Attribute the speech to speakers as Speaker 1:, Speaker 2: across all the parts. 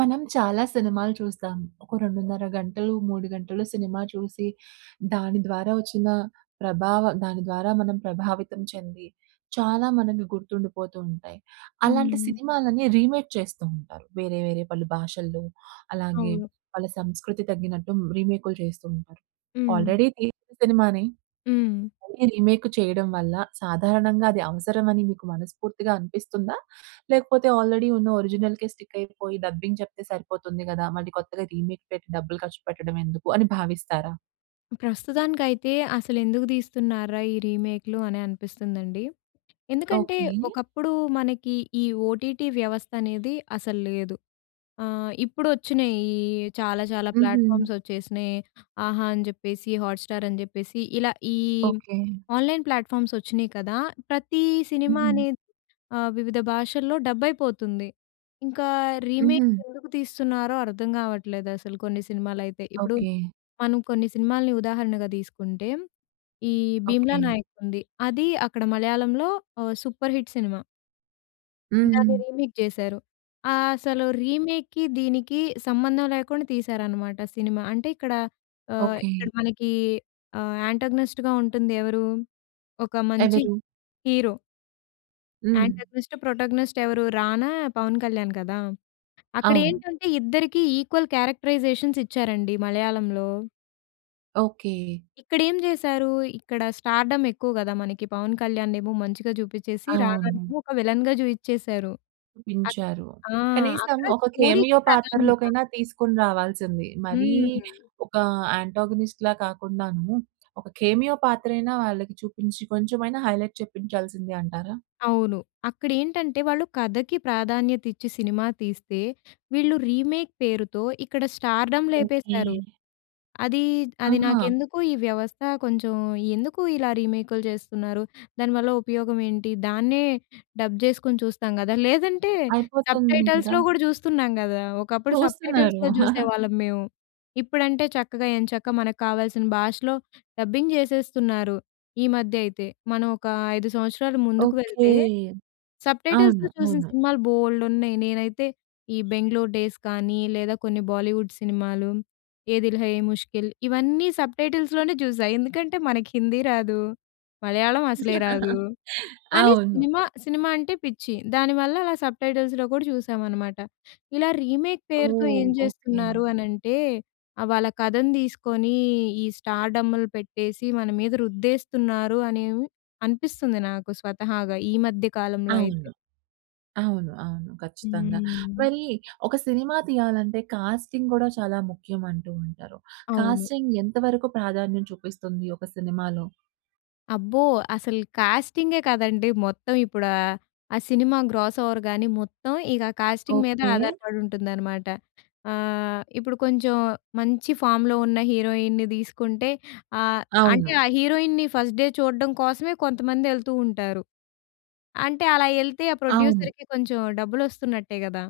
Speaker 1: మనం చాలా సినిమాలు చూస్తాం. ఒక 2.5 గంటలు, 3 గంటలు సినిమా చూసి. దాని ద్వారా వచ్చిన ప్రభావం, దాని ద్వారా మనం ప్రభావితం చెంది చాలా మనకి గుర్తుండిపోతూ ఉంటాయి. అలాంటి
Speaker 2: హ్మ్.
Speaker 1: సినిమా‌లని రీమేక్ చేస్తూ ఉంటారు. వేరే వేరే పలు భాషల్లో, అలాగే,
Speaker 2: అవును.
Speaker 1: వాళ్ళ సంస్కృతి తగ్గినట్టు రీమేక్‌లు చేస్తూ ఉంటారు.
Speaker 2: హ్మ్.
Speaker 1: ఆల్రెడీ తీసిన సినిమా‌నే,
Speaker 2: హ్మ్.
Speaker 1: మళ్ళి రీమేక్ చేయడం వల్ల సాధారణంగా అది అవసరం అని మీకు మనస్ఫూర్తిగా అనిపిస్తుందా? లేకపోతే ఆల్రెడీ ఉన్న ఒరిజినల్‌కే స్టిక్ అయిపోయి డబ్బింగ్ చెప్తే సరిపోతుంది కదా, మళ్ళీ కొత్తగా రీమేక్ పెట్టి డబ్బులు ఖర్చు పెట్టడం ఎందుకు? అని భావిస్తారా?
Speaker 2: ప్రస్తుతానికైతే అసలు ఎందుకు తీస్తున్నార్రా? ఈ రీమేక్‌లు అని అనిపిస్తుందండి. ఎందుకంటే
Speaker 1: ఓకె.
Speaker 2: ఒకప్పుడు మనకి ఈ ఓటీటీ వ్యవస్థ అనేది అసలు లేదు. ఆహ్, ఇప్పుడు వచ్చినయి ఈ చాలా చాలా
Speaker 1: హుహు.
Speaker 2: ప్లాట్ఫామ్స్ వచ్చేసినాయి. 'ఆహా' అని చెప్పేసి హాట్ స్టార్ అని చెప్పేసి ఇలా ఈ
Speaker 1: ఓకె.
Speaker 2: ఆన్‌లైన్ ప్లాట్‌ఫార్మ్స్ వచ్చినాయి కదా, ప్రతీ సినిమా
Speaker 1: హుహు.
Speaker 2: అనేది ఆహ్, వివిధ భాషల్లో డబ్ అయిపోతుంది. ఇంకా రీమేక్
Speaker 1: హుహు.
Speaker 2: ఎందుకు తీస్తున్నారో అర్థం కావట్లేదు అసలు కొన్ని సినిమాలు అయితే. ఇప్పుడు
Speaker 1: ఓకె.
Speaker 2: మనం కొన్ని సినిమా‌లని ఉదాహరణగా తీసుకుంటే, ఈ 'భీమ్‌లా
Speaker 1: ఓకె.
Speaker 2: నాయక్' ఉంది. అది అక్కడ మలయాళంలో ఓ సూపర్ హిట్ సినిమా. దాన్ని
Speaker 1: హుహు.
Speaker 2: రీమేక్ జేసారు. ఆహ్, అసలు రీమేక్‌కి, దీనికి సంబంధం లేకుండా తీశారన్నమాట సినిమా. అంటే, ఇక్కడ ఆహ్,
Speaker 1: ఓకె.
Speaker 2: ఇక్కడ మనకి ఆహ్, యాంటాగనిస్ట్‌గా ఉంటుంది ఎవరు? ఒక మంచి
Speaker 1: ఎవరు?
Speaker 2: హీరో...
Speaker 1: హ్మ్.
Speaker 2: యాంటాగనిస్ట్, ప్రోటాగోనిస్ట్ ఎవరు రానా, పవన్ కళ్యాణ్ కదా అక్కడ
Speaker 1: అవును.
Speaker 2: ఏంటంటే, ఇద్దరికీ ఈక్వల్ క్యారెక్టరైజేషన్స్ ఇచ్చారండి మలయాళంలో...
Speaker 1: ఓకె.
Speaker 2: ఇక్కడ ఏం జేసారు. ఇక్కడ స్టార్‌డమ్ ఎక్కువ కదా, మనకి పవన్ కళ్యాణ్ ఏమో మంచిగా జూపించేసి,
Speaker 1: అవును.
Speaker 2: రాణానేమో ఒక విలె‌న్‌గా జూఇచేసారు. అక్
Speaker 1: పించారు.
Speaker 2: ఆ!
Speaker 1: కనీసం
Speaker 2: అక్కడ
Speaker 1: ఒక
Speaker 2: స్టోరీ‌కి
Speaker 1: కెమియో
Speaker 2: ప్రాధాన్యత.
Speaker 1: పాత్రలోకైనా తీసుకొని రావాల్సింది. మరీ
Speaker 2: హ్మ్.
Speaker 1: ఒక యాంటాగనిస్ట్‌లా కాకుండాను ఒక, కెమియో పాత్ర అయినా వాళ్ళకి చూపించి, కొంచెమైనా హైలైట్ చెప్పించాల్సింది అంటారా?
Speaker 2: అవును. అక్కడేంటంటే, వాళ్ళు కథకి ప్రాధాన్యత ఇచ్చి సినిమా తీస్తే, వీళ్ళు రీమేక్ పేరుతో, ఇక్కడ స్టార్‌డమ్
Speaker 1: ఓకె.
Speaker 2: లేపేసారు. అది, అది
Speaker 1: ఆహా!
Speaker 2: నాకెందుకో, ఈ వ్యవస్థ కొంచెం, ఎందుకు ఇలా రీమేక్‌లు చేస్తున్నారు దానివల్ల ఉపయోగం ఏంటి, దాన్నే డబ్ జేసుకొని చూస్తాం గదా. లేదంటే,
Speaker 1: అయిపోతుంది గదా.
Speaker 2: సబ్‌టైటల్స్‌లో గూడా చూస్తున్నాం గదా, ఒకప్పుడు
Speaker 1: చూస్తున్నారు.
Speaker 2: సబ్‌టైటల్స్‌లో జూసేవాళ్ళం మేము. ఇప్పుడంటే చక్కగా, ఎంచక్కా మనకు కావాల్సిన భాషలో డబ్బింగ్ జేసేస్తున్నారు ఈ మధ్య అయితే. మనం ఒక 5 సంవత్సరాలు ముందుకు
Speaker 1: ఓకె.
Speaker 2: వెళ్తే,
Speaker 1: అవును.
Speaker 2: సబ్‌టైటిల్స్‌తో చూసిన
Speaker 1: అవును.
Speaker 2: సినిమాలు బొల్డు ఉన్నాయి. నేనైతే ఈ 'బెంగుళూరు డేస్' గానీ, లేదా కొన్ని బాలీవుడ్ సినిమాలు, 'ఏ దిల్ హై ఎ ముష్కిల్' ఇవన్నీ సబ్‌టైటిల్స్‌ లోనే చూసా. ఎందుకంటే, మనకు హిందీ రాదు, మలయాళం అసలే రాదు. కానీ
Speaker 1: అవును.
Speaker 2: సినిమా, సినిమా అంటే పిచ్చి. దానివల్ల అలా సబ్‌టైటిల్స్‌లో కూడా చూశామన్నమాట. ఇలా రీమేక్ పేరుతో
Speaker 1: ఓహ్!
Speaker 2: ఏం
Speaker 1: ఓకె.
Speaker 2: జేస్తున్నారు అనంటే, ఆహ్, వాళ్ళ కథను తీసుకొని ఈ స్టార్‌డమ్‌లు పెట్టేసి, మన మీద రుద్దేస్తున్నారు అనెమొ అనిపిస్తుంది నాకు స్వతహాగా ఈ మధ్య కాలంలో అయితే.
Speaker 1: అవును. అవును, అవును. ఖచ్చితంగా.
Speaker 2: హ్మ్.
Speaker 1: మరి ఒక సినిమా తీయాలంటే, కాస్టింగ్ కూడా చాలా ముఖ్యం అంటూ ఉంటారు.
Speaker 2: అవును.
Speaker 1: కాస్టింగ్ ఎంతవరకు ప్రాధాన్యం చూపిస్తుంది ఒక సినిమాలో?
Speaker 2: అబ్బో! అసలు కాస్టింగే కాదండీ మొత్తం ఇప్పుడు ఆహ్, ఆ సినిమా గ్రాస్‌ఓవర్‌గాని మొత్తం, ఇక కాస్టింగ్ మీద
Speaker 1: ఓకే.
Speaker 2: ఆధారపడి ఉంటుందనమాట. ఆహ్, ఇప్పుడు కొంచెం మంచి ఫామ్‌లో ఉన్న హీరోయిన్‌ని తీసుకుంటే ఆహ్ ,అంటే
Speaker 1: అవును.
Speaker 2: ఆ హీరోయిన్‌ని ఫస్ట్ డే చూడడం కోసమే కొంతమంది ఎళ్తూ ఉంటారు. అంటే, అలా ఎళ్తే ఆ
Speaker 1: అవును.
Speaker 2: ప్రొడ్యూసర్‌కి కొంచెం డబ్బులు వస్తున్నట్టే కదా!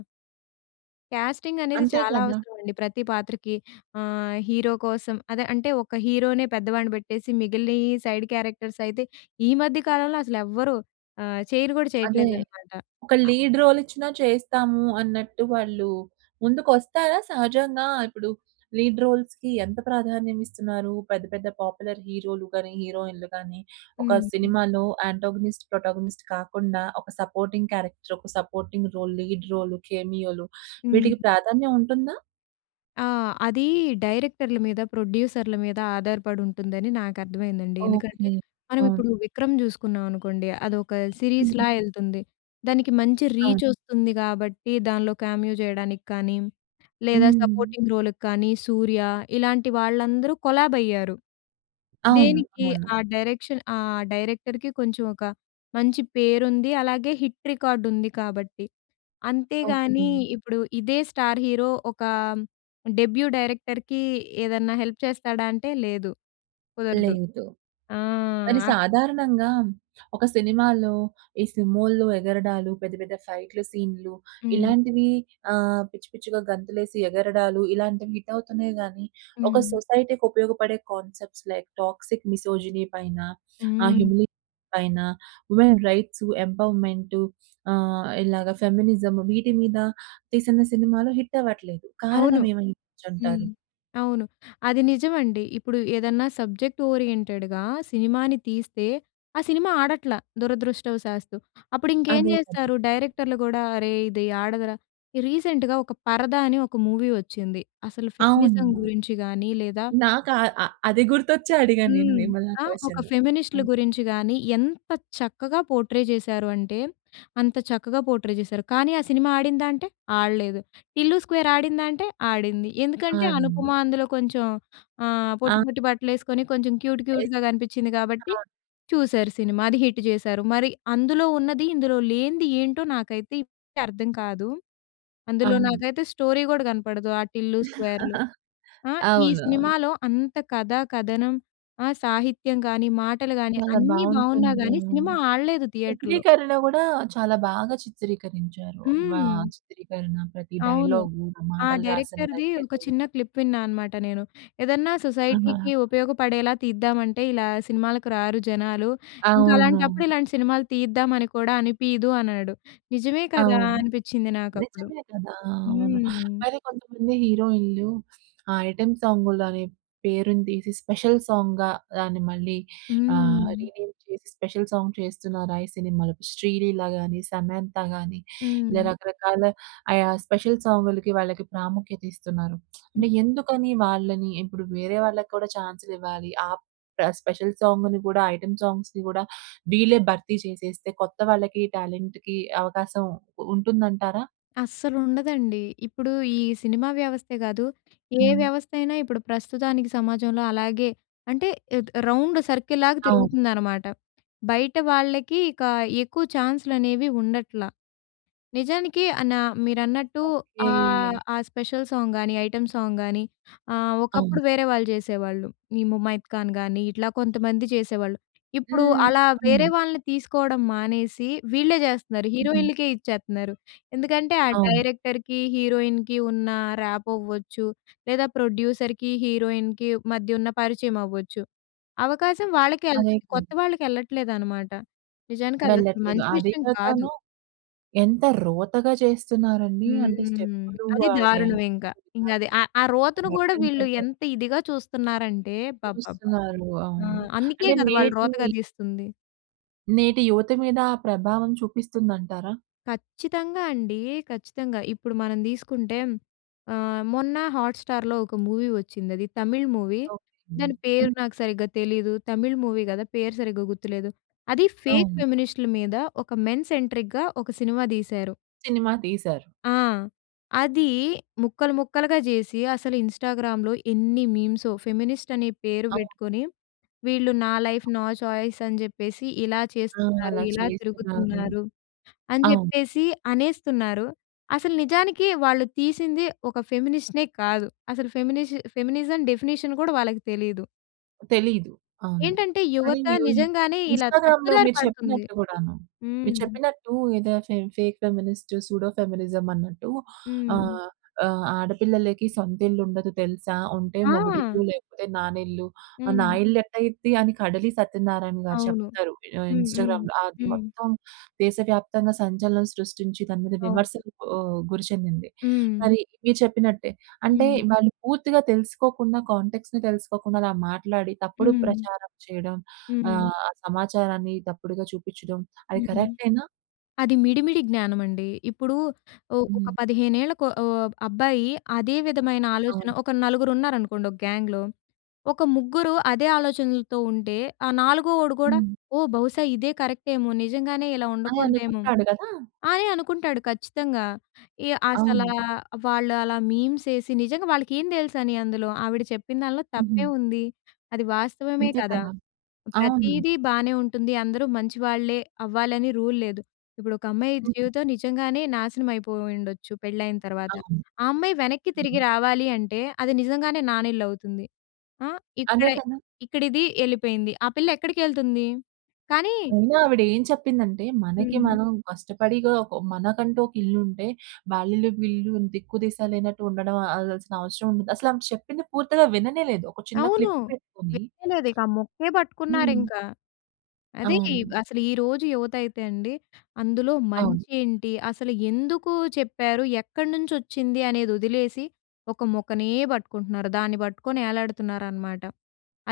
Speaker 2: కాస్టింగ్ అనేది
Speaker 1: అంతే
Speaker 2: చాలా
Speaker 1: కదా!
Speaker 2: అవసరమండి. ప్రతి పాత్రకి ఆహ్, హీరో కోసం అదే అంటే, ఒక హీరోనే పెద్దవాడిని పెట్టేసి, మిగిలినియి సైడ్ క్యారెక్టర్స్ అయితే, ఈ మధ్య కాలంలో అసలు ఎవరు ఆహ్, చెయ్యను కూడా
Speaker 1: అదే.
Speaker 2: చేయట్లేదన్నమాట.
Speaker 1: ఒక
Speaker 2: ఆ!
Speaker 1: లీడ్ రోల్ ఇచ్చినా చేస్తాము అన్నట్టు వాళ్ళు ముందుకు వస్తారా? సహజంగా ఇప్పుడు లీడ్ రోల్స్‌కి ఎంత ప్రాధాన్యం ఇస్తున్నారు పెద్ద, పెద్ద పాపులర్ హీరోలు గాని, హీరోయిన్‌లు గాని ఒక
Speaker 2: హ్మ్.
Speaker 1: సినిమాలో అంటగోనిస్ట్, ప్రోటాగోనిస్ట్ కాకుండా ఒక సపోర్టింగ్ క్యారెక్టర్, ఒక సపోర్టింగ్ రోల్, లీడ్ రోల్ కేమియో‌లు
Speaker 2: హ్మ్.
Speaker 1: వీటికి ప్రాధాన్యం ఉంటుందా?
Speaker 2: ఆ! అది డైరెక్టర్‌ల మీద, ప్రొడ్యూసర్‌ల మీద ఆధారపడి ఉంటుందని నాకు అర్థమైందండి. ఎందుకంటే,
Speaker 1: ఓకే.
Speaker 2: మనం
Speaker 1: అవును.
Speaker 2: ఇప్పుడు విక్రమ్ చూసుకున్నాం అనుకోండి, అదొక సిరీస్‌ల
Speaker 1: హూహు.
Speaker 2: ఎళ్తుంది. దానికి మంచి
Speaker 1: అవును.
Speaker 2: రీచొస్తుంది. కాబట్టి, దానిలో కామియో చేయడానికి కానీ, లేదా
Speaker 1: హ్మ్.
Speaker 2: సపోర్టింగ్ రోల్‌కి కానీ, సూర్య ఇలాంటి వాళ్ళందరూ కొలాబ్ అయ్యారు.
Speaker 1: అవును.
Speaker 2: దేనికి,
Speaker 1: అవును.
Speaker 2: ఆ డైరెక్షన్ ఆ డైరెక్టర్‌కి కొంచెం ఒక, మంచి పేరుంది అలాగే, హిట్ రికార్డుంది కాబట్టి. అంతేగాని
Speaker 1: ఓకే.
Speaker 2: ఇప్పుడు ఇదే స్టార్ హీరో, ఒక డెబ్యూ డైరెక్టర్‌కి ఏదైనా హెల్ప్ చేస్తాడా అంటే, లేదు కుదరదు.
Speaker 1: లేదు.
Speaker 2: ఆ!
Speaker 1: కానీ
Speaker 2: అప్
Speaker 1: సాధారణంగా ఒక సినిమాలో ఈ సుమోలు ఎగరడాలు, పెద్ద, పెద్ద ఫైట్లు, సీన్లు
Speaker 2: హ్మ్.
Speaker 1: ఇలాంటివి ఆహ్, పిచ్చి పిచ్చిగా గంతులేసి ఎగరడాలు ఇలాంటివి హిట్ అవుతున్నాయి గాని, ఒక
Speaker 2: హ్మ్.
Speaker 1: సొసైటీ‌కి ఉపయోగపడే కాన్సెప్ట్స్ లైక్ టాక్సిక్ మిసోజినీ పైన, ఆహ్,
Speaker 2: హ్మ్.
Speaker 1: హిమీలిక్ పైన, వుమెన్ రైట్సు, ఎంపవర్మెంటు ఆహ్, ఇలాగ ఫెమినిజం వీటి మీద తీసిన సినిమాలు హిట్ అవ్వట్లేదు.
Speaker 2: అవును.
Speaker 1: కారణం ఏమైవచ్చు
Speaker 2: హ్మ్.
Speaker 1: అంటారు?
Speaker 2: అవును. అది నిజమండి. ఇప్పుడు ఏదన్నా సబ్జెక్ట్ ఓరియెంటెడ్‌గా సినిమాని తీస్తే, ఆ సినిమా ఆడట్ల దురదృష్టవశాస్తు. అప్పుడు ఇంకేం
Speaker 1: అదే కదా.
Speaker 2: చేస్తారు డైరెక్టర్‌లు కూడా, అరే! ఇది ఆడదురా రీసెంట్‌గా ఒక 'పరద' అని ఒక మూవీ వచ్చింది. అసలు ఫెమినిజం
Speaker 1: అవునా?
Speaker 2: గురించి గాని లేదా
Speaker 1: నాకా ఆహ్, అది గుర్తొచ్చే అడిగాను నేను
Speaker 2: హ్మ్.
Speaker 1: మిమల్ని ఆ
Speaker 2: ఆ! ఒక
Speaker 1: క్వెషను. ఆ!
Speaker 2: ఫెమినిస్ట్‌‌‌లు గురించి గాని, ఎంత చక్కగా పోర్ట్రే చేశారు అంటే, అంత చక్కగా పోర్ట్రే చేశారు. కానీ, ఆ సినిమా ఆడిందా అంటే, ఆడలేదు. 'టిల్లు స్క్వేర్' ఆడిందా అంటే ఆడింది. ఎందుకంటే, అనుపమ
Speaker 1: ఆడింది.
Speaker 2: అందులో కొంచెం ఆహ్, పొట్టి,
Speaker 1: ఆ!
Speaker 2: పొట్టి బట్టలు ఏసుకొని కొంచెం క్యూట్,
Speaker 1: ఎస్.
Speaker 2: క్యూట్‌గా కనిపించింది కాబట్టి
Speaker 1: అవును.
Speaker 2: చూసారు సినిమా. అది హిట్ చేశారు. మరి అందులో ఉన్నది, ఇందులో లేనిది ఏంటో నాకైతే ఇప్పటికీ అర్థం కాదు. అందులో
Speaker 1: అవును.
Speaker 2: నాకైతే స్టోరీ కూడా కనపడదు ఆ 'టిల్లు స్క్వేర్‌లో.' ఆ! ఈ
Speaker 1: అవునవును.
Speaker 2: సినిమాలో అంత కథ, కథనం ఆ! సాహిత్యం కాని, మాటలు గాని
Speaker 1: చాలా
Speaker 2: అన్నీ బాగున్నా
Speaker 1: బాగుంటుంది.
Speaker 2: గాని,
Speaker 1: అవును.
Speaker 2: సినిమా ఆడలేదు థియేటర్‌లో.
Speaker 1: చిత్రీకరణ కూడా చాలా బాగా చిత్రీకరించారు. వా
Speaker 2: హ్మ్.
Speaker 1: చిత్రీకరణ ప్రతి
Speaker 2: అవును.
Speaker 1: డైలాగు, ఇంక
Speaker 2: ఆ
Speaker 1: మాటలు రాసిన
Speaker 2: డైరెక్టర్‌ది ఒక
Speaker 1: రచయితలు.
Speaker 2: చిన్న క్లిప్ విన్నా అన్నమాట నేను. ఏదన్నా
Speaker 1: అవునా!
Speaker 2: సొసైటీ‌కి ఉపయోగపడేలా తీద్దామంటే ఇలా సినిమాలకు రారు జనాలు, ఇంక అలాంటప్పుడు
Speaker 1: అవునవును.
Speaker 2: ఇలాంటి సినిమాలు తీద్దామని అని కూడా అనిపియదు అన్నాడు. నిజమే కదా
Speaker 1: అవును.
Speaker 2: అనిపించింది నాకు అప్పుడు.
Speaker 1: నిజమే కదా, అవును.
Speaker 2: హ్మ్.
Speaker 1: మరి కొంతమంది హీరోయిన్‌లు, ఆ ఐటెమ్ సాంగులనే పేరుని తీసి స్పెషల్ సాంగ్‌గా దాన్ని మళ్ళీ అహ్,
Speaker 2: హ్మ్.
Speaker 1: రీనేమ్ చేసి, స్పెషల్ సాంగ్ చేస్తున్నారా ఈ సినిమా‌లో. శ్రీలీల గాని, సమంతా గాని, ఇలా
Speaker 2: హ్మ్.
Speaker 1: రకరకాల ఆయా స్పెషల్ సాం‌గులకి, వాళ్ళకి ప్రాముఖ్యత ఇస్తున్నారు.
Speaker 2: హ్మ్.
Speaker 1: అంటే, ఎందుకని వాళ్ళని ఇప్పుడు వేరే వాళ్ళకి కూడా చాన్స్‌లివ్వాలి. ఆ! ప్ర స్పెషల్ సాంగుని కూడా, ఐటెమ్ సాంగ్స్‌ని కూడా, వీళ్ళే భర్తీ చేసేస్తే కొత్త వాళ్ళకి టాలెంట్‌కి అవకాశం ఉంటుంది అంటారా?
Speaker 2: అస్సలు ఉండదండి. ఇప్పుడు ఈ సినిమా వ్యవస్థే కాదు, ఏ
Speaker 1: హ్మ్.
Speaker 2: వ్యవస్థ అయినా ఇప్పుడు ప్రస్తుతానికి సమాజంలో అలాగే అంటే ఆహ్, రౌండ్ సర్కిల్ లాగా
Speaker 1: అవును.
Speaker 2: తిరుగుతుందన్నమాట. బయట వాళ్ళకి ఇక ఎక్కువ ఛాన్స్‌లనేవి ఉండట్లా. నిజానికి అన మీరన్నట్టు
Speaker 1: ఓకే.
Speaker 2: ఆహ్, ఆ! స్పెషల్ సాంగ్ గానీ, ఐటెమ్ సాంగ్ గానీ ఆహ్,
Speaker 1: అవును.
Speaker 2: ఒకప్పుడు వేరే వాళ్ళు చేసేవాళ్ళు. ఈ ముమైత్ ఖాన్ గాని ఇట్లా కొంతమంది చేసేవాళ్ళు. ఇప్పుడు
Speaker 1: హ్మ్.
Speaker 2: అలా
Speaker 1: హ్మ్.
Speaker 2: వేరే వాళ్ళని తీసుకోవడం మానేసి, వీళ్ళే చేస్తున్నారు.
Speaker 1: హుహు.
Speaker 2: హీరోయిన్‌లకే ఇచ్చేతున్నారు. ఎందుకంటే, ఆ
Speaker 1: అవును.
Speaker 2: డైరెక్టర్‌కి, హీరోయిన్‌కి ఉన్న ర్యాపో అవ్వచ్చు. లేదా, ప్రొడ్యూసర్‌కి, హీరోయిన్‌కి మధ్య ఉన్న పరిచయం అవ్వచ్చు. అవకాశం వాళ్ళకే
Speaker 1: అదే
Speaker 2: ఎళ్తుంది కొత్త
Speaker 1: కదా.
Speaker 2: వాళ్ళకి ఎళ్ళట్లేదు అనమాట. నిజానికి అది అసలు
Speaker 1: వెళ్ళట్లేదు.
Speaker 2: మంచి
Speaker 1: అది
Speaker 2: విషయం కాదు.
Speaker 1: కాకను, ఎంత రోతగా చేస్తున్నారని అంటే,
Speaker 2: హ్మ్.
Speaker 1: స్టెప్‌లు
Speaker 2: అది
Speaker 1: ఆ
Speaker 2: దారుణం
Speaker 1: డాన్స్
Speaker 2: ఇంకా.
Speaker 1: చేసే
Speaker 2: ఇంగ అది
Speaker 1: విధానం
Speaker 2: ఆహ్, ఆ
Speaker 1: ఆ
Speaker 2: రోతను కూడా
Speaker 1: మొత్తం
Speaker 2: వీళ్ళు
Speaker 1: ఫోటో
Speaker 2: ఎంత ఇదిగా చూస్తున్నారంటే, అబ్బబ్బ!
Speaker 1: చూస్తున్నారు.
Speaker 2: ఆ!
Speaker 1: అవును.
Speaker 2: అందుకే
Speaker 1: అంటే,
Speaker 2: కదా వాళ్ళు
Speaker 1: నేట్
Speaker 2: రోతగా
Speaker 1: మూవీ.
Speaker 2: తీస్తుంది.
Speaker 1: నేటి యువత మీద ఆ ప్రభావం చూపిస్తుందంటారా?
Speaker 2: ఖచ్చితంగా అండి. ఖచ్చితంగా. ఇప్పుడు మనం తీసుకుంటే ఆహ్, మొన్న హాట్‌స్టా‌ర్‌లో ఒక మూవీ వచ్చింది అది తమిళ్ మూవీ.
Speaker 1: ఓకె.
Speaker 2: దాని పేరు
Speaker 1: హ్మ్.
Speaker 2: నాకు సరిగ్గా తెలీదు. తమిళ్ మూవీ గదా! పేరు సరిగ్గా గుర్తులేదు. అది ఫేక్
Speaker 1: అవును.
Speaker 2: ఫెమినిస్ట్‌లు మీద ఒక మెన్ సెంట్రిక్‌గా ఒక సినిమా తీశారు.
Speaker 1: సినిమా తీశారు.
Speaker 2: ఆ! అదీ ముక్కలు ముక్కలుగా జేసి అసలు ఇన్‌స్టా‌గ్రా‌మ్‌లో ఏన్ని మీమ్సో ఫెమినిస్ట్ అనే పేరు
Speaker 1: అవును.
Speaker 2: పెట్టుకొని వీళ్ళు నా లైఫ్ నా చాయిస్ అని చెప్పేసి ఇలా
Speaker 1: ఆ!
Speaker 2: చేస్తున్నారు,
Speaker 1: అలా
Speaker 2: ఇలా
Speaker 1: చేస్తున్నారు.
Speaker 2: తిరుగుతున్నారు అని
Speaker 1: అవును.
Speaker 2: చెప్పేసి అనేస్తున్నారు. అసలు నిజానికి వాళ్ళు తీసింది ఒక ఫెమినిస్ట్‌నే కాదు. అసలు ఫెమినిష్ ఫెమినిజం డెఫినిషన్ కూడా వాళ్ళకి తెలీదు.
Speaker 1: తెలీదు, అవును.
Speaker 2: ఏంటంటే
Speaker 1: మరీ
Speaker 2: యువత నిజంగానే ఇలా
Speaker 1: ఇన్‌స్టాగ్రామ్‌లో
Speaker 2: తప్పుదారి
Speaker 1: మీరు
Speaker 2: పడుతుంది.
Speaker 1: చెప్పినట్టు గూడాను.
Speaker 2: హ్మ్.
Speaker 1: మీరు చెప్పినట్టు ఏదో ఫే ఫేక్ ఫెమినిస్ట్ సూడో ఫెమినిజం అన్నట్టు
Speaker 2: హ్మ్.
Speaker 1: ఆహ్, ఆహ్, ఆడపిల్లలకి సొంత ఇల్లు ఉండదు తెలుసా? ఉంటే మొగుడిల్లు
Speaker 2: ఆ!
Speaker 1: లేకపోతే నానిల్లు. నా
Speaker 2: హ్మ్.
Speaker 1: ఇల్లు ఎట్టా అయిద్ది అని కడలి సత్యనారాయణ గారు
Speaker 2: అవును.
Speaker 1: చెప్తారు ఆహ్,
Speaker 2: హ్మ్. హ్మ్.
Speaker 1: ఇన్‌స్టా‌గ్రామ్‌లో, అది
Speaker 2: హ్మ్.
Speaker 1: మొత్తం దేశవ్యాప్తంగా సంచలనం సృష్టించి దాని మీద
Speaker 2: అవును.
Speaker 1: విమర్శలు ఆహ్, గురి చెందింది.
Speaker 2: హ్మ్.
Speaker 1: మరి మీరు చెప్పినట్టే అంటే
Speaker 2: హ్మ్.
Speaker 1: వాళ్ళు పూర్తిగా తెలుసుకోకుండా కాంటా‌క్ట్స్‌ని తెలుసుకోకుండా అలా మాట్లాడి తప్పుడు
Speaker 2: హ్మ్.
Speaker 1: ప్రచారం చేయడం
Speaker 2: హ్మ్.
Speaker 1: ఆహ్, సమాచారాన్ని తప్పుడుగా చూపించడం అది
Speaker 2: హ్మ్.
Speaker 1: కరెక్టే‌నా?
Speaker 2: అది మిడి మిడి జ్ఞానమండి. ఇప్పుడూ ఒ ఒక
Speaker 1: హ్మ్.
Speaker 2: 15 ఏళ్ల కో ఓ అబ్బాయి అదే విధమైన ఆలోచన
Speaker 1: అవును.
Speaker 2: ఒక నలుగురు ఉన్నారనుకోండి, ఒక గ్యాంగ్‌లో, ఒక ముగ్గురు అదే ఆలోచనలతో ఉంటే ఆ నాలుగో‌వోడు గూడా,
Speaker 1: హ్మ్.
Speaker 2: ఓ! బహుశా ఇదే కరెక్ట్ ఏమో నిజంగానే ఇలా
Speaker 1: ఆ!
Speaker 2: ఉండకూడదేమో
Speaker 1: అనుకుంటాడు గదా!
Speaker 2: అని అనుకుంటాడు ఖచ్చితంగా. ఈ అసలా
Speaker 1: అవును.
Speaker 2: వాళ్ళు అలా మీమ్స్ ఏసి నిజంగా వాళ్ళకి ఏం తెలుసని అందులో ఆవిడ చెప్పిన దాంట్లో
Speaker 1: హుహు.
Speaker 2: తప్పేముంది. అది వాస్తవమే
Speaker 1: అంతే
Speaker 2: కదా!
Speaker 1: కదా! అవును.
Speaker 2: ప్రతీదీ బానే ఉంటుంది. అందరూ మంచి వాళ్ళే అవ్వాలని రూల్ లేదు. ఇప్పుడు ఒక అమ్మాయి
Speaker 1: హ్మ్.
Speaker 2: జీవితం నిజంగానే నాశనం అయిపోయి ఉండొచ్చు పెళ్లైన తరువాత.
Speaker 1: అవును.
Speaker 2: ఆ అమ్మాయి వెనక్కి తిరిగి రావాలి అంటే, అది నిజంగానే నానిళ్ళు అవుతుంది. ఆ! ఇక్కడ
Speaker 1: అదే కదా!
Speaker 2: ఇక్కడిది ఎళ్ళిపోయింది. ఆ పిల్ల ఎక్కడికెళ్తుంది? కానీ
Speaker 1: ముందు ఆవిడ ఏం చెప్పిందంటే, మనకి
Speaker 2: హ్మ్.
Speaker 1: మనం కష్టపడిగా ఒక మనకంటూ ఒక ఇల్లు ఉంటే వాల్లిల్లు, వీల్లిల్లు అని దిక్కు దిశ లేనట్టు ఉండ‌డం అ అదసలు అవసరం ఉండదు. అసలు ఆమె చెప్పిన పూర్తిగా విననేలేదు ఒక చిన్న
Speaker 2: అవును.
Speaker 1: క్లిప్
Speaker 2: [unintelligible]
Speaker 1: పెట్టుకొని
Speaker 2: ఇక ఆ ముక్కే
Speaker 1: హ్మ్.
Speaker 2: పట్టుకున్నారింకా. అదే
Speaker 1: అవును.
Speaker 2: అసలు ఈరోజు యువత అయితే అండి, అందులో
Speaker 1: అవును.
Speaker 2: మంచి ఏంటి? అసలు ఎందుకూ చెప్పారు? ఎక్కడినుంచొచ్చింది? అనేది వదిలేసి ఒక ముక్కనే బట్టుకుంటున్నారు. దాన్ని బట్టుకొని ఎలాడుతున్నారనమాట.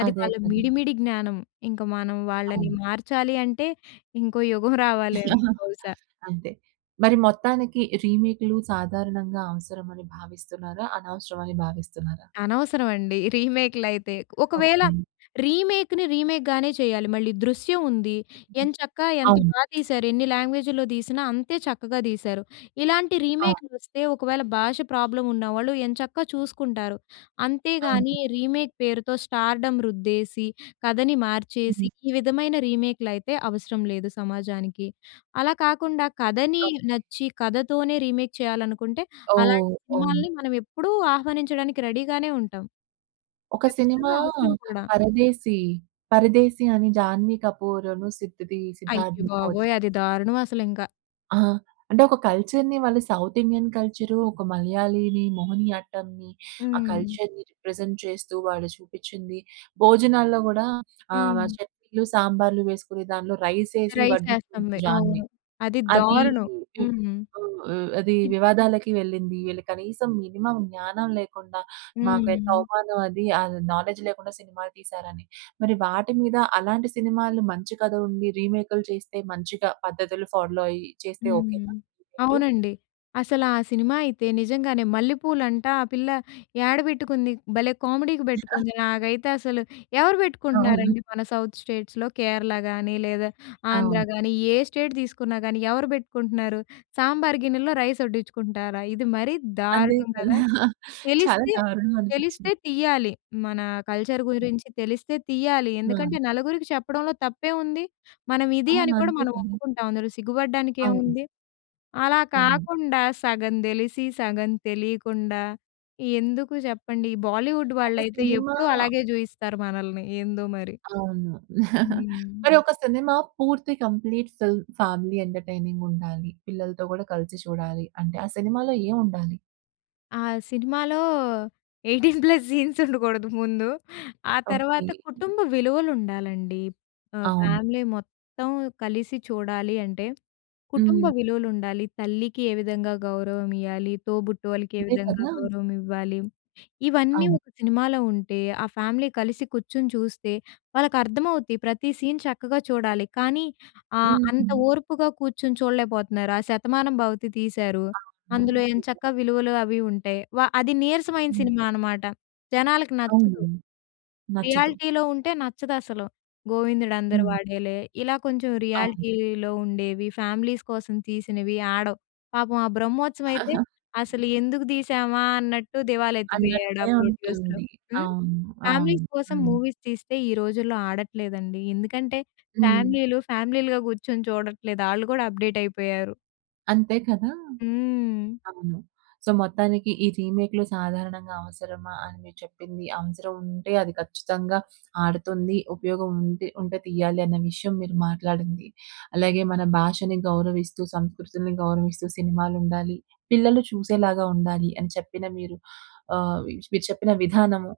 Speaker 2: అది
Speaker 1: అదే
Speaker 2: వాళ్ళ
Speaker 1: కదా!
Speaker 2: మిడి, మిడి జ్ఞానం, ఇంక మనం వాళ్ళని
Speaker 1: అవును.
Speaker 2: మార్చాలి అంటే ఇంకో యుగం రావాలేమో బహుశా.
Speaker 1: అంతే. మరి మొత్తానికి రీమేక్‌లు సాధారణంగా అవసరం అని భావిస్తున్నారా అనవసరం అని భావిస్తున్నారా?
Speaker 2: అనవసరం అండి. రీమేక్‌లైతే ఒకవేళ
Speaker 1: ఓకె.
Speaker 2: రీమేక్‌ని రీమేక్‌ గానే చేయాలి మళ్ళీ 'దృశ్యం' ఉంది. ఎంచక్కా ఎంత
Speaker 1: అవును.
Speaker 2: బా తీశారు ఎన్ని లాంగ్వేజులో తీసినా అంతే చక్కగా తీశారు. ఇలాంటి
Speaker 1: ఆ!
Speaker 2: రీమేక్‌లు వస్తే ఒకవేళ భాష ప్రాబ్లమ్ ఉన్న వాళ్ళు ఎంచక్కా చూసుకుంటారు. అంతేగాని
Speaker 1: అవును.
Speaker 2: రీమేక్ పేరుతో స్టార్‌డ‌మ్ రుద్దేసి, కథని మార్చేసి ఈ విధమైన రీమేక్‌లయితే అవసరం లేదు సమాజానికి. అలా కాకుండా కథని
Speaker 1: ఓకె.
Speaker 2: నచ్చి, కథతోనే రీమేక్ చేయాలనుకుంటే, అలాంటి
Speaker 1: ఓహ్! అవును.
Speaker 2: సినిమాలని మనం ఎప్పుడూ ఆహ్వానించడానికి రెడీ గానే ఉంటాం.
Speaker 1: ఒక సినిమా
Speaker 2: కచ్చితంగా అవసరం కూడా.
Speaker 1: "పరదేశి", "పరదేశి" అని జాన్వీ‌కపూర్‌ అను సిద్‌దీ సిద్ధార్థ్
Speaker 2: అయ్యబాబోయ్!
Speaker 1: మల్హోత్రా‌
Speaker 2: అది దారుణం అసలింక.
Speaker 1: ఆ! అంటే ఒక కల్చర్‌ని, వాళ్ళు సౌత్ ఇండియన్ కల్చరు, ఒక మలయాళీని మోహినియాట్టంని, ఆ
Speaker 2: హ్మ్.
Speaker 1: కల్చర్‌ని, రిప్రజెంట్ చేస్తూ వాళ్ళు చూపించింది. భోజనాల్లో కూడా ఆహ్,
Speaker 2: హ్మ్.
Speaker 1: చట్నీలు, సాంబార్‌లు వేసుకుని దాంట్లో రైస్ ఏసి
Speaker 2: రైస్
Speaker 1: వడ్డిస్తూ,
Speaker 2: ఏస్తంది.
Speaker 1: దాన్ని
Speaker 2: అవును. అది
Speaker 1: అది,
Speaker 2: దారుణం! హ్మ్.
Speaker 1: ఆహ్, అదీ
Speaker 2: ఇద్
Speaker 1: వివాదాలకి వెళ్ళింది. వీళ్ళు కనీసం మినిమమ్ జ్ఞానం లేకుండా, మాకెంత
Speaker 2: హ్మ్.
Speaker 1: అవమానమది. ఆహ్, నాలెడ్జ్ లేకుండా సినిమాలు తీశారని, మరి వాటి మీద అలాంటి సినిమాలు మంచి కథలుండి, రీమేక్‌లు చేస్తే మంచిగా పద్ధతులు ఫాలో అయ్యి చేస్తే, ఓకే నా?
Speaker 2: హ్మ్.
Speaker 1: [unintelligible]
Speaker 2: అవునండి. అసలా సినిమా అయితే నిజంగానే మల్లెపూలంట! ఆ పిల్ల ఏడబెట్టుకుంది? భలే కామెడీకి పెట్టుకుంది! నాకైతే అసలు ఎవరు
Speaker 1: అవును.
Speaker 2: పెట్టుకుంటున్నారండి? మన సౌత్ స్టేట్స్‌లో కేరళ గాని, లేదా ఆంధ్ర
Speaker 1: అవును.
Speaker 2: గాని, ఏ స్టేట్ తీసుకున్నా గాని, ఎవరు పెట్టుకుంటున్నారు? సాంబార్ గిన్నెలో, రైస్ వడ్డించుకుంటారా? ఇది మరీ
Speaker 1: అంతే
Speaker 2: దారుణం కదా!
Speaker 1: చాలా, చాలా
Speaker 2: తెలిస్తే, తెలిస్తే
Speaker 1: దారుణంమనిపించింది.
Speaker 2: తీయాలి. మన కల్చర్ గురించి తెలిస్తే తీయాలి. ఎందుకంటే
Speaker 1: హ్మ్.
Speaker 2: నలుగురికి చెప్పడంలో తప్పేముంది! మనం ఇది
Speaker 1: అవును.
Speaker 2: అని కూడా
Speaker 1: అంతే
Speaker 2: మనం
Speaker 1: కదా!
Speaker 2: ఒప్పుకుంటాం, అందులో
Speaker 1: అవును.
Speaker 2: సిగ్గుపడడానికేముంది! అలా
Speaker 1: అవును.
Speaker 2: కాకుండా, సగం తెలిసి, సగం తెలియకుండా, ఎందుకు చెప్పండి? ఈ బాలీవుడ్
Speaker 1: ఒక
Speaker 2: వాళ్ళైతే
Speaker 1: సినిమా
Speaker 2: ఎప్పుడూ అలాగే చూయిస్తారు మనల్ని, ఏందో మరి!
Speaker 1: అవును.
Speaker 2: హ్మ్.
Speaker 1: మరి ఒక సినిమా పూర్తి కంప్లీట్ ఫిల్మ్ ఫ్యామిలీ ఎంటర్‌టైనింగుండాలి, పిల్లలతో కూడా కలిసి చూడాలి అంటే, ఆ సినిమాలో ఏముండాలి?
Speaker 2: ఆ సినిమాలో 18 ప్లస్ సీన్స్ ఉండకూడదు ముందు. ఆ తర్వాత
Speaker 1: ఓకే.
Speaker 2: కుటుంబ విలువలు ఉండాలండి. ఆహ్,
Speaker 1: అవును.
Speaker 2: ఫ్యామిలీ మొత్తం కలిసి చూడాలి అంటే, కుటుంబ
Speaker 1: హ్మ్.
Speaker 2: విలువలు ఉండాలి. తల్లికి ఏ విధంగా గౌరవమియ్యాలి, తోబుట్టు వాళ్ళకి ఏ
Speaker 1: అంతే
Speaker 2: విధంగా
Speaker 1: కదా!
Speaker 2: గౌరవం ఇవ్వాలి. ఇవన్నీ
Speaker 1: అవును.
Speaker 2: ఒక సినిమాలో ఉంటే, ఆ ఫ్యామిలీ కలిసి కూర్చొని చూస్తే, వాళ్ళకి అర్థమవుద్ది ప్రతి సీన్ చక్కగా చూడాలి. కానీ ఆహ్, అంత
Speaker 1: హ్మ్.
Speaker 2: ఓర్పుగా కూర్చొని చూడలేకపోతున్నారు ఆ శతమానంభవతి తీశారు.
Speaker 1: అవును.
Speaker 2: అందులో ఏం చక్క
Speaker 1: నిజం.
Speaker 2: విలువలు అవి ఉంటాయి. వా అది నీరసమైన
Speaker 1: హ్మ్.
Speaker 2: సినిమా అనమాట. జనాలకి
Speaker 1: అవును.
Speaker 2: నచ్చదు.
Speaker 1: నచ్చదు.
Speaker 2: రియాలిటీలో ఉంటే నచ్చదసలు. గోవిందుడు అందరూ
Speaker 1: హ్మ్.
Speaker 2: వాడేలే ఇలా కొంచెం
Speaker 1: అవును.
Speaker 2: రియాలిటీలో ఉండేవి ఫ్యామిలీస్ కోసం తీసినవి ఆడవు. పాపం ఆ బ్రహ్మోత్సవం అయితే అసలు ఎందుకు తీసామా అన్నట్టు దివాల ఎత్తిపోయాడు
Speaker 1: అన్నట్టే
Speaker 2: ఆ ప్రొడ్యూసరు.
Speaker 1: ఉంటుంది.
Speaker 2: హ్మ్,
Speaker 1: అవును. అవును.
Speaker 2: ఫ్యామిలీస్ కోసం
Speaker 1: హ్మ్.
Speaker 2: మూవీస్ తీస్తే ఈ రోజుల్లో ఆడట్లేదండి. ఎందుకంటే
Speaker 1: హ్మ్.
Speaker 2: ఫ్యామిలీలు ఫ్యామిలీలుగా కూర్చొని చూడట్లేదు. ఆళ్ళు కూడా అప్డేట్ అయిపోయారు.
Speaker 1: అంతే కదా!
Speaker 2: హ్మ్.
Speaker 1: అవును. సో, మొత్తానికి ఈ రీమేక్‌లు సాధారణంగా అవసరమా అని మీరు చెప్పింది. అవసరం ఉంటే అది ఖచ్చితంగా ఆడుతుంది. ఉపయోగం ఉంటే, ఉంటే తీయాలి అన్న విషయం మీరు మాట్లాడింది. అలాగే మన భాషను గౌరవిస్తూ, సంస్కృతిని గౌరవిస్తూ సినిమాలు ఉండాలి. పిల్లలు చూసేలాగా ఉండాలి అని చెప్పిన మీరు ఆహ్, మీరు చెప్పిన విధానము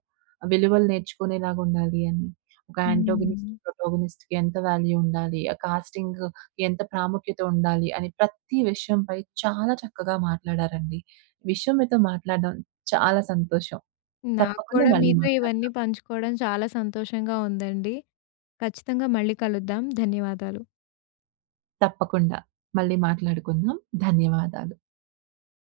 Speaker 1: విలువలు నేర్చుకునేలాగా ఉండాలి అని. ఒక ఆంటోగోనిస్ట్,
Speaker 2: హ్మ్.
Speaker 1: ప్రోటోగోనిస్ట్‌కి ఎంత వాల్యూ ఉండాలి, ఆ కాస్టింగ్ ఎంత ప్రాముఖ్యత ఉండాలి. అని ప్రతి విషయం పై చాలా చక్కగా మాట్లాడారండి. విషయం మీతో మాట్లాడడం చాలా సంతోషం. తప్పకుండా
Speaker 2: నాక్కూడా
Speaker 1: మళ్ళీ
Speaker 2: మీతో
Speaker 1: మాట్లాడతా.
Speaker 2: ఇవన్నీ పంచుకోడం చాలా సంతోషంగా ఉందండి. ఖచ్చితంగా మళ్ళీ కలుద్దాం. ధన్యవాదాలు.
Speaker 1: తప్పకుండా. మళ్ళీ మాట్లాడుకుందాం. ధన్యవాదాలు.